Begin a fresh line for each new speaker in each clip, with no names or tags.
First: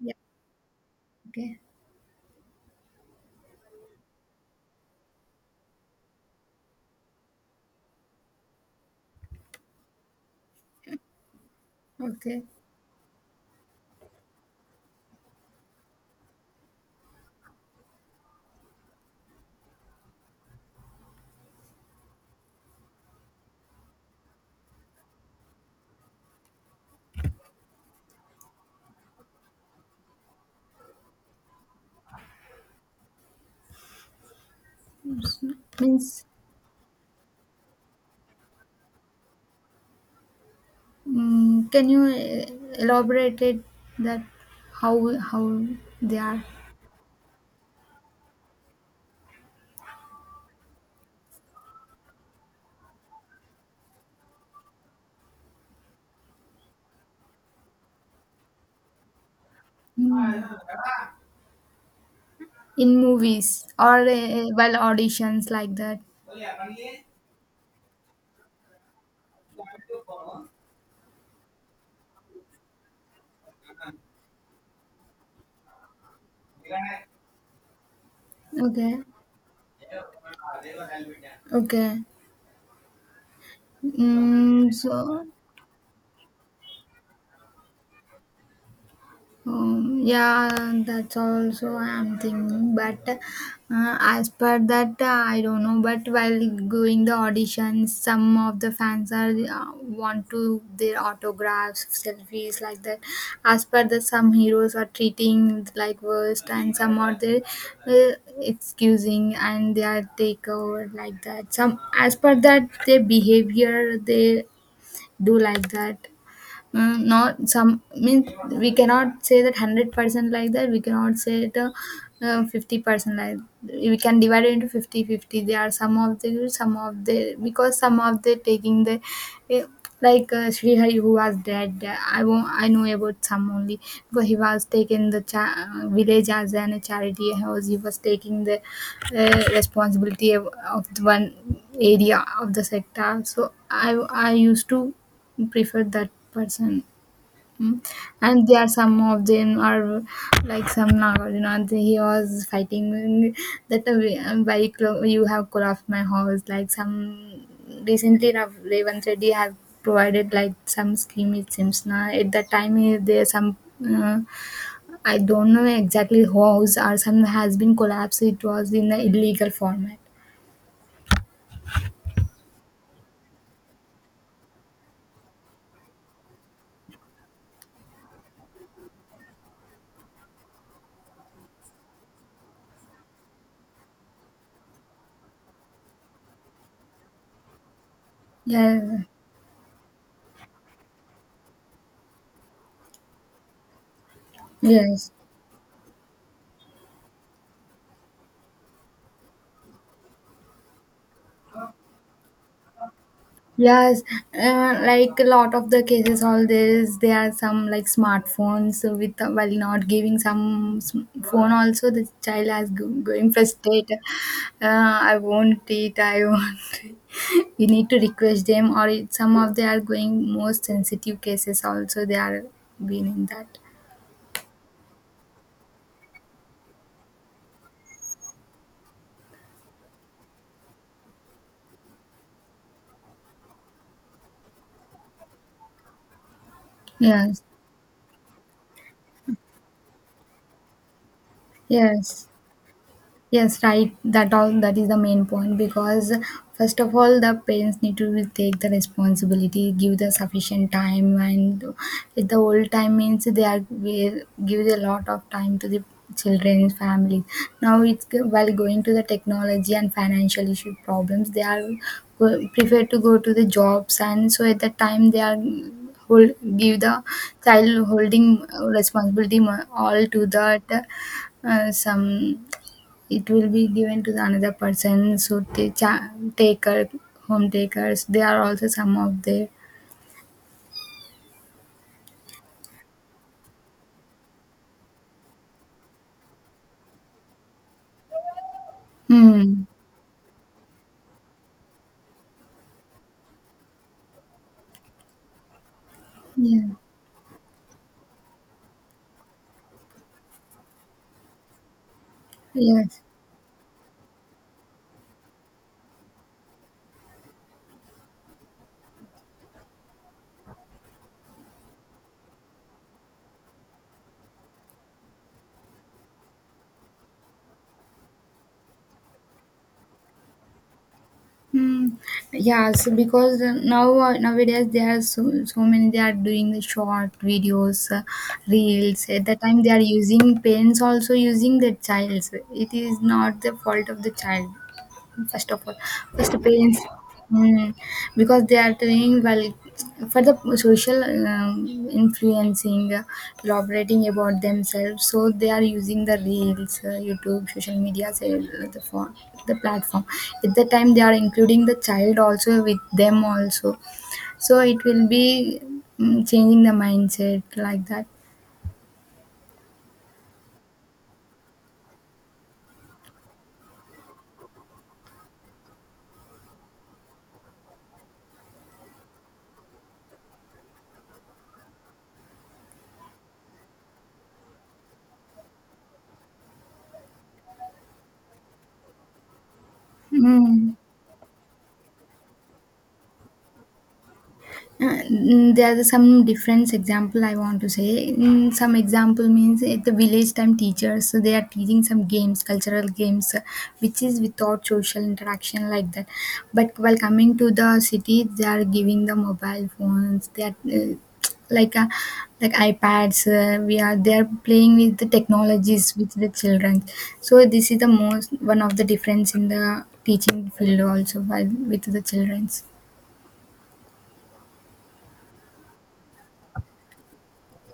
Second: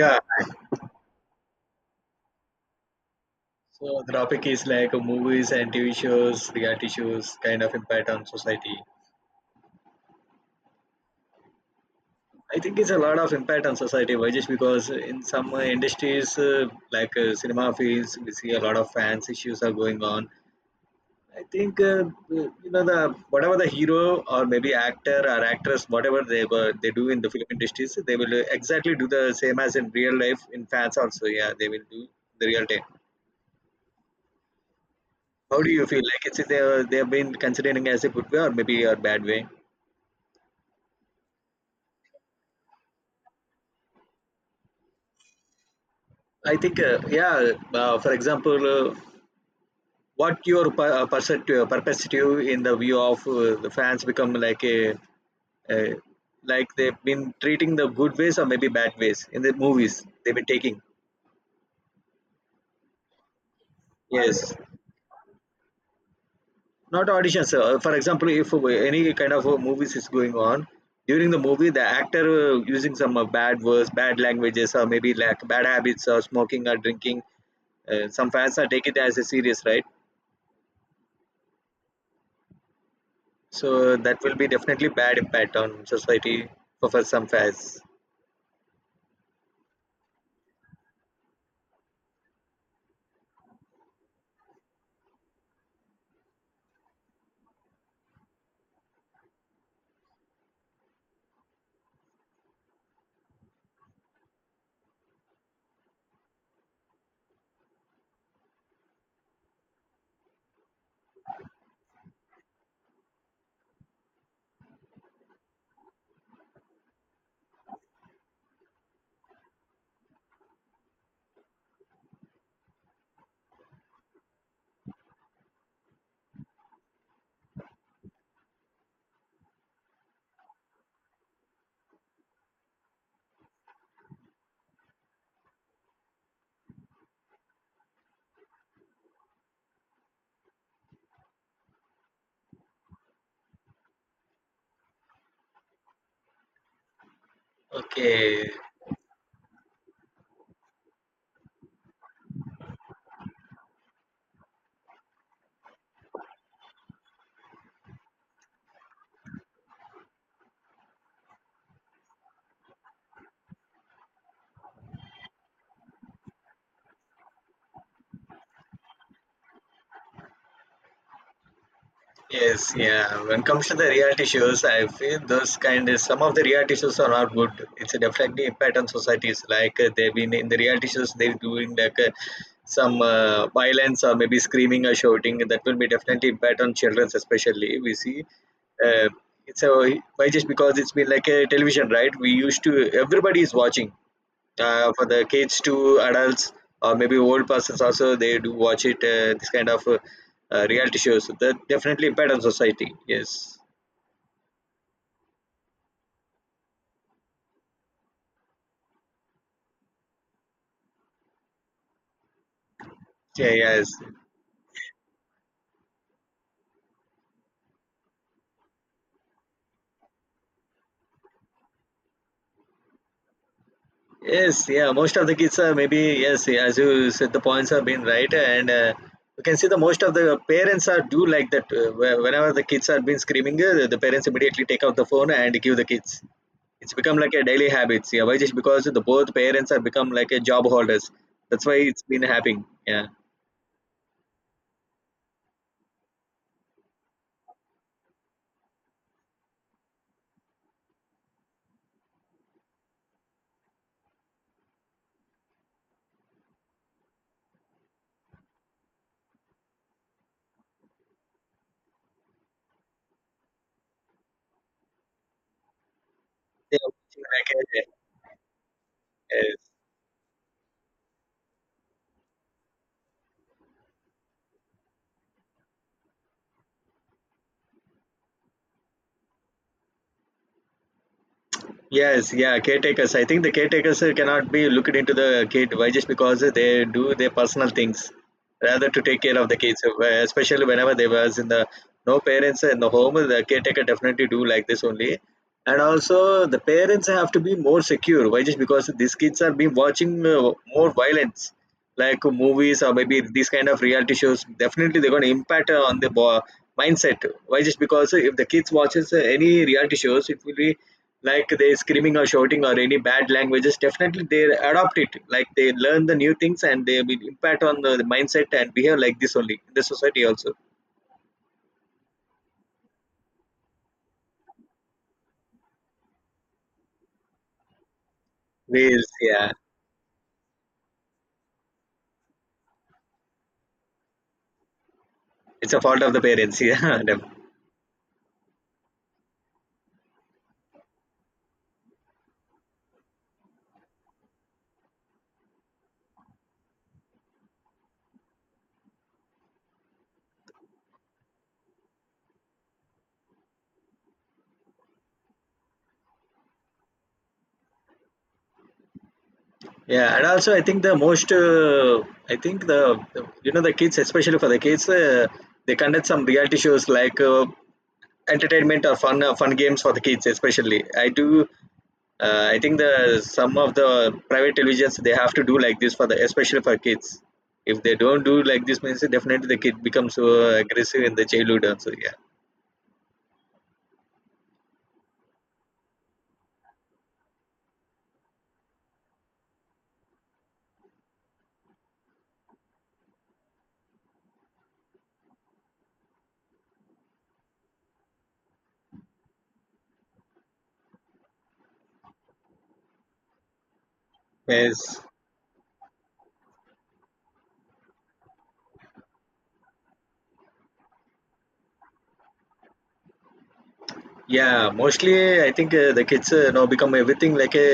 Yeah. Okay.
so the topic is like movies and TV shows, reality shows, kind of impact on society.
Okay.
I think it's a lot of impact on society, why just because in some industries like cinema fields, we see a lot of fans issues are going on. I think the whatever the hero or maybe actor or actress, whatever they do in the film industries, they will exactly do the same as in real life in fans also. Yeah, they will do the real time. How do you feel? Like
Means,
it's they've been considering as a good way or maybe a bad way.
can you elaborate it that how how they are
I think yeah. For example, what your perspective in the view of the fans become like a like they've been treating the good ways or maybe bad ways in the movies they've been
mm,
taking.
in movies or
Yes,
well auditions like that?
not auditions. For example, if any kind of movies is going on during the movie, the actor using some bad words, bad languages, or maybe like bad habits or smoking or drinking. Some fans are take it
Okay.
as a serious, right?
Okay.
So that will be
Mm,
definitely bad
so
impact on society for some fans.
Yeah, that's also I'm thinking. But as per that, I don't know. But while going the auditions, some of the fans are want to their autographs, selfies like that. As per that, some heroes are treating like worst, and some are they uh, excusing and they are take over like that. Some as per that, their behavior they do like that not some means we cannot say that 100% like that we cannot say it 50% like we can divide it into 50 50. There are some of the good, some of the because some of the taking the uh, like Sri who was dead I won't I know about some only because he was taking the village as an charity house, he was taking the responsibility of the one area of the sector, so I used to prefer that person. Mm. And
Okay.
there are some of them are like some Nagarjuna, and he was fighting that why you have collapsed my house, like some recently Revanth Reddy have provided like some scheme, it seems. Now at that time there some uh, I don't know exactly house or some has been collapsed, it was in the illegal format.
Yes, yeah. When it comes to the reality shows, I feel those kind of some of the reality shows are not good. It's a definitely impact on societies. Like they've been in the reality shows, they're doing like some violence or maybe screaming or shouting. That will be definitely impact on children, especially. We see
Yeah,
uh, it's a why just because it's been like a television, right? We used to everybody is watching. For
yes.
the kids to adults or maybe old persons also they do watch it this kind of reality shows. So that definitely impact on society, yes,
Yes, like a lot of the cases, all this there are some like smartphones, so with while not giving some phone. Also, the child has going
yeah, yes,
frustrated. I won't eat. I won't eat." We need to request them, or it, some of they are going more sensitive cases. Also, they are being in that.
yes, yeah, most of the kids are maybe yes, yeah, as you said the points have been right. And you can see the most of the parents are do like that whenever the kids are been screaming the parents immediately take out the phone and give the kids. It's become like
Yes,
a daily habit. Yeah, why just because the both parents are become like a job holders, that's why it's been
yes.
happening. Yeah.
Yes, right. That all that is the main point because first of all, the parents need to take the responsibility, give the sufficient time, and if the old time means they are will give a lot of time to the children's families. Now it's while going to the technology and financial issue problems, they are prefer to go to the jobs, and so at that time they are hold
Yeah,
give the
like,
child holding responsibility
uh,
all to that some it will be given to the another person, so they taker home takers, they are also some of the
yes, yeah, caretakers. I think the caretakers cannot be looked into the kid. Why? Just because they do their personal things rather to take care of the
hmm.
kids. Especially whenever they was in the no parents in the home, the caretaker definitely do like this only. And also the
Yeah,
parents have to be more secure. Why? Just because these kids are being watching more violence like movies or
yes.
maybe these kind of reality shows definitely they're going to impact on the mindset. Why just because if the kids watches any reality shows it will be like they screaming or shouting or any bad languages definitely they adopt it like they learn the new things and they will impact on the mindset and behave like this only in the society also.
Hmm. Yeah, so because now nowadays there are so many they are doing the short videos, reels.
Whereas,
At the
yeah,
time they are using parents, also using the child. So, it is not the fault of the child. First of
it's
all,
a fault of the
first
parents
parents.
yeah def-.
mm, because they are doing well for the social influencing, elaborating about themselves, so they are using the reels, YouTube, social media, say, the phone, the platform. At the time they are including the child also with them also, so it will be changing the mindset like that.
Yeah, and also I think the most I think the you know the kids especially for the kids they conduct some reality shows like entertainment or fun games for the kids especially I think the some of the private televisions they have to do like this for the especially for kids. If they don't do like this means definitely the kid becomes so
Mm.
aggressive in the childhood also. Yeah.
There are some different example I want to say. Mm, some example means at the village time teachers, so they are teaching some games, cultural games, which is without social interaction like that. But while coming to the city they are giving the mobile phones, they are like uh, like iPads. We are they are playing with
Yes.
the technologies with the children, so this is the most one of the difference in the teaching field also while with the childrens.
Yeah, mostly I think the kids now become everything like a,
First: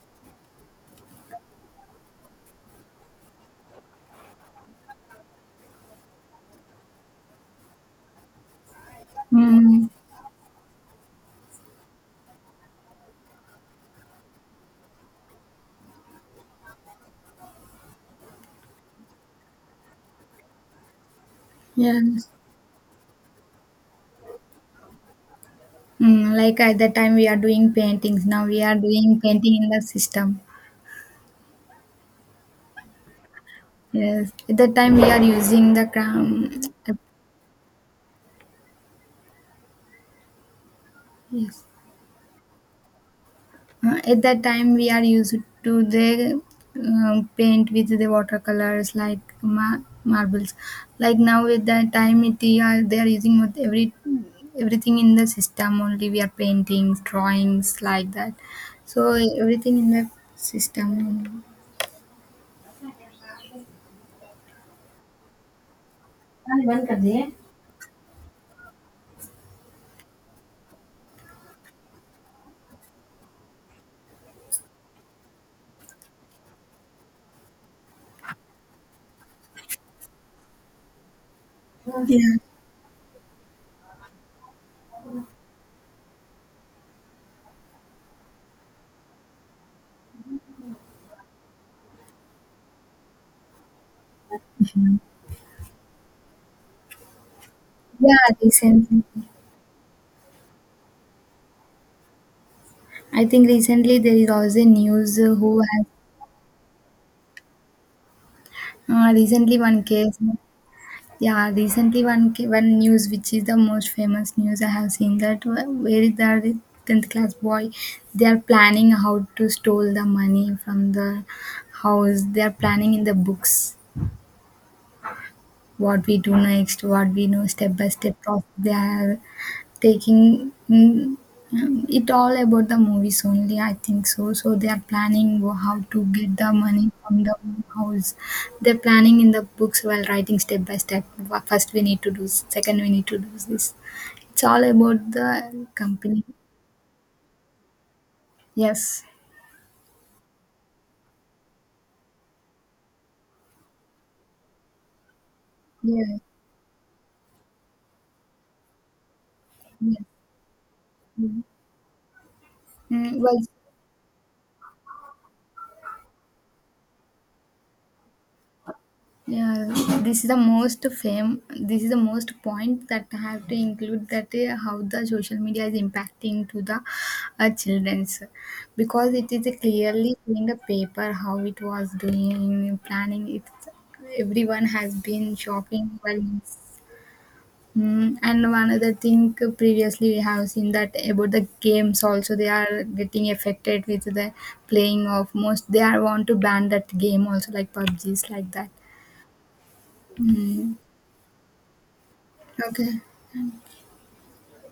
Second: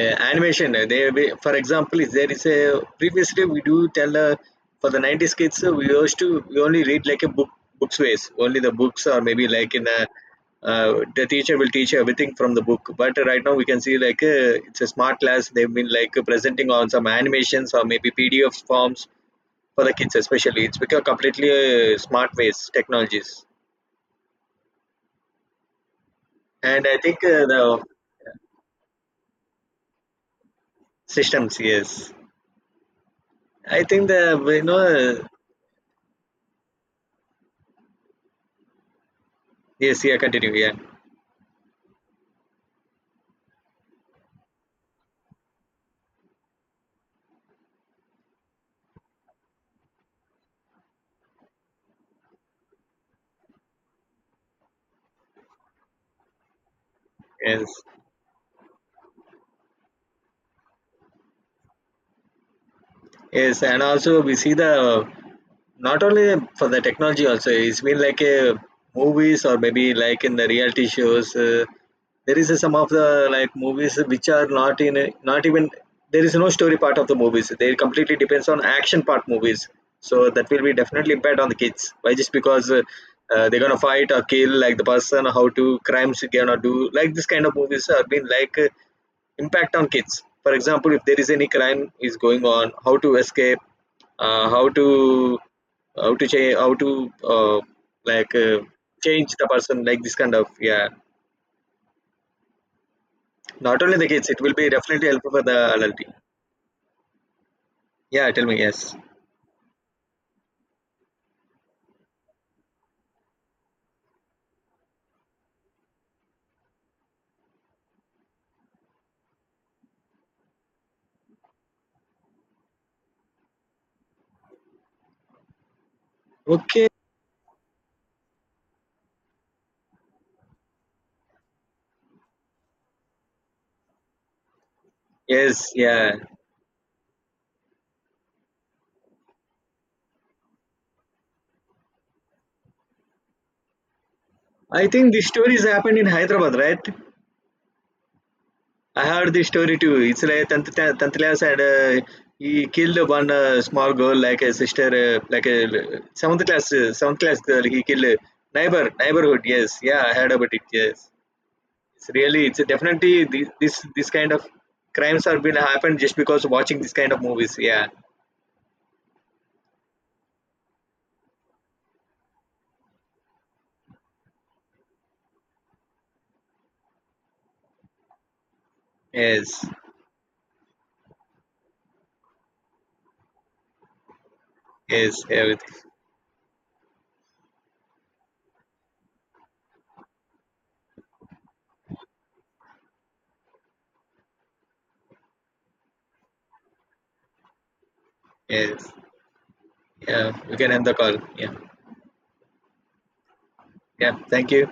animation. For example, if there is a previously we do tell for the 90s kids we used to we only read like a book books ways only the books or maybe like in
Mm.
a. The teacher will teach you everything from the book. But right now we can see like it's a smart class. They've been like presenting on some animations or maybe PDF forms for the kids especially. It's become completely
Yeah.
smart ways technologies.
Mm, like at
And
that
I
time
think
we are doing
the
paintings. Now we are doing painting in the system.
Systems, yes. I think
Yes.
the
At that time we are using the cram.
yes, yeah, continue, yeah,
Yes. At that time we are used to the paint with the watercolors like marbles. Like now at that time it, they are using with everything in the system only. We are paintings,
yes,
drawings like that. So everything in the system.
yes, and also we see the not only
हाँ,
for the
बंद कर.
technology also it's been like a movies or maybe like in the reality shows there is some of the like movies which are not in a, not even there is no story part of the movies they completely depends on action part movies. So that will be definitely bad on the kids, why just
Yeah.
because they're gonna fight or kill like the person how to crimes you gonna do like this kind of movies have been like impact on kids. For example, if there is any crime is going on how to escape, uh, how to how to change, how to uh,
Yeah.
like,
Recently.
change the person, like this kind of, yeah.
I think
Not
recently
only the
there is
kids, it will
also
be definitely
news
helpful for the
who has
adult. Yeah, tell me. Yes.
recently one case. Yeah, recently one news which is the most famous news I have seen, that where is the tenth class boy? They are planning how to steal the money from the house. They are planning in the books, what we do next,
Okay.
what we know, step by step process they are taking. It all about the movies only, I think so. So they are planning
Yes,
how to
yeah,
get the money from the house. They're planning in the books while writing step by step. First we need to do, second we need to do this. It's all
I think
about
this story is
the
happened in
company.
Hyderabad, right?
Yes.
I heard this story too. It's like tenth class and he killed one small girl like a sister like a
Yeah.
seventh class girl. He killed a neighborhood. Yes,
Yeah.
yeah, I heard about it, yes.
Mm.
It's definitely
Mm, Well,
this kind of crimes are been happened just because watching this kind of movies. Yeah.
Yeah, this is the most fame. This is the most point that I have to include, that how the social media is impacting to the childrens, because it is
Yes.
clearly in the paper how it was doing planning. It everyone has
Yes.
been
Everything.
shopping well. Mm, and one other thing, previously we have seen that about the games also, they are getting affected with the playing of most, they are want to ban that game also like PUBGs like that.
Yes. Yeah, we can
Mm.
end the call. Yeah.
Okay.
Yeah. Thank you.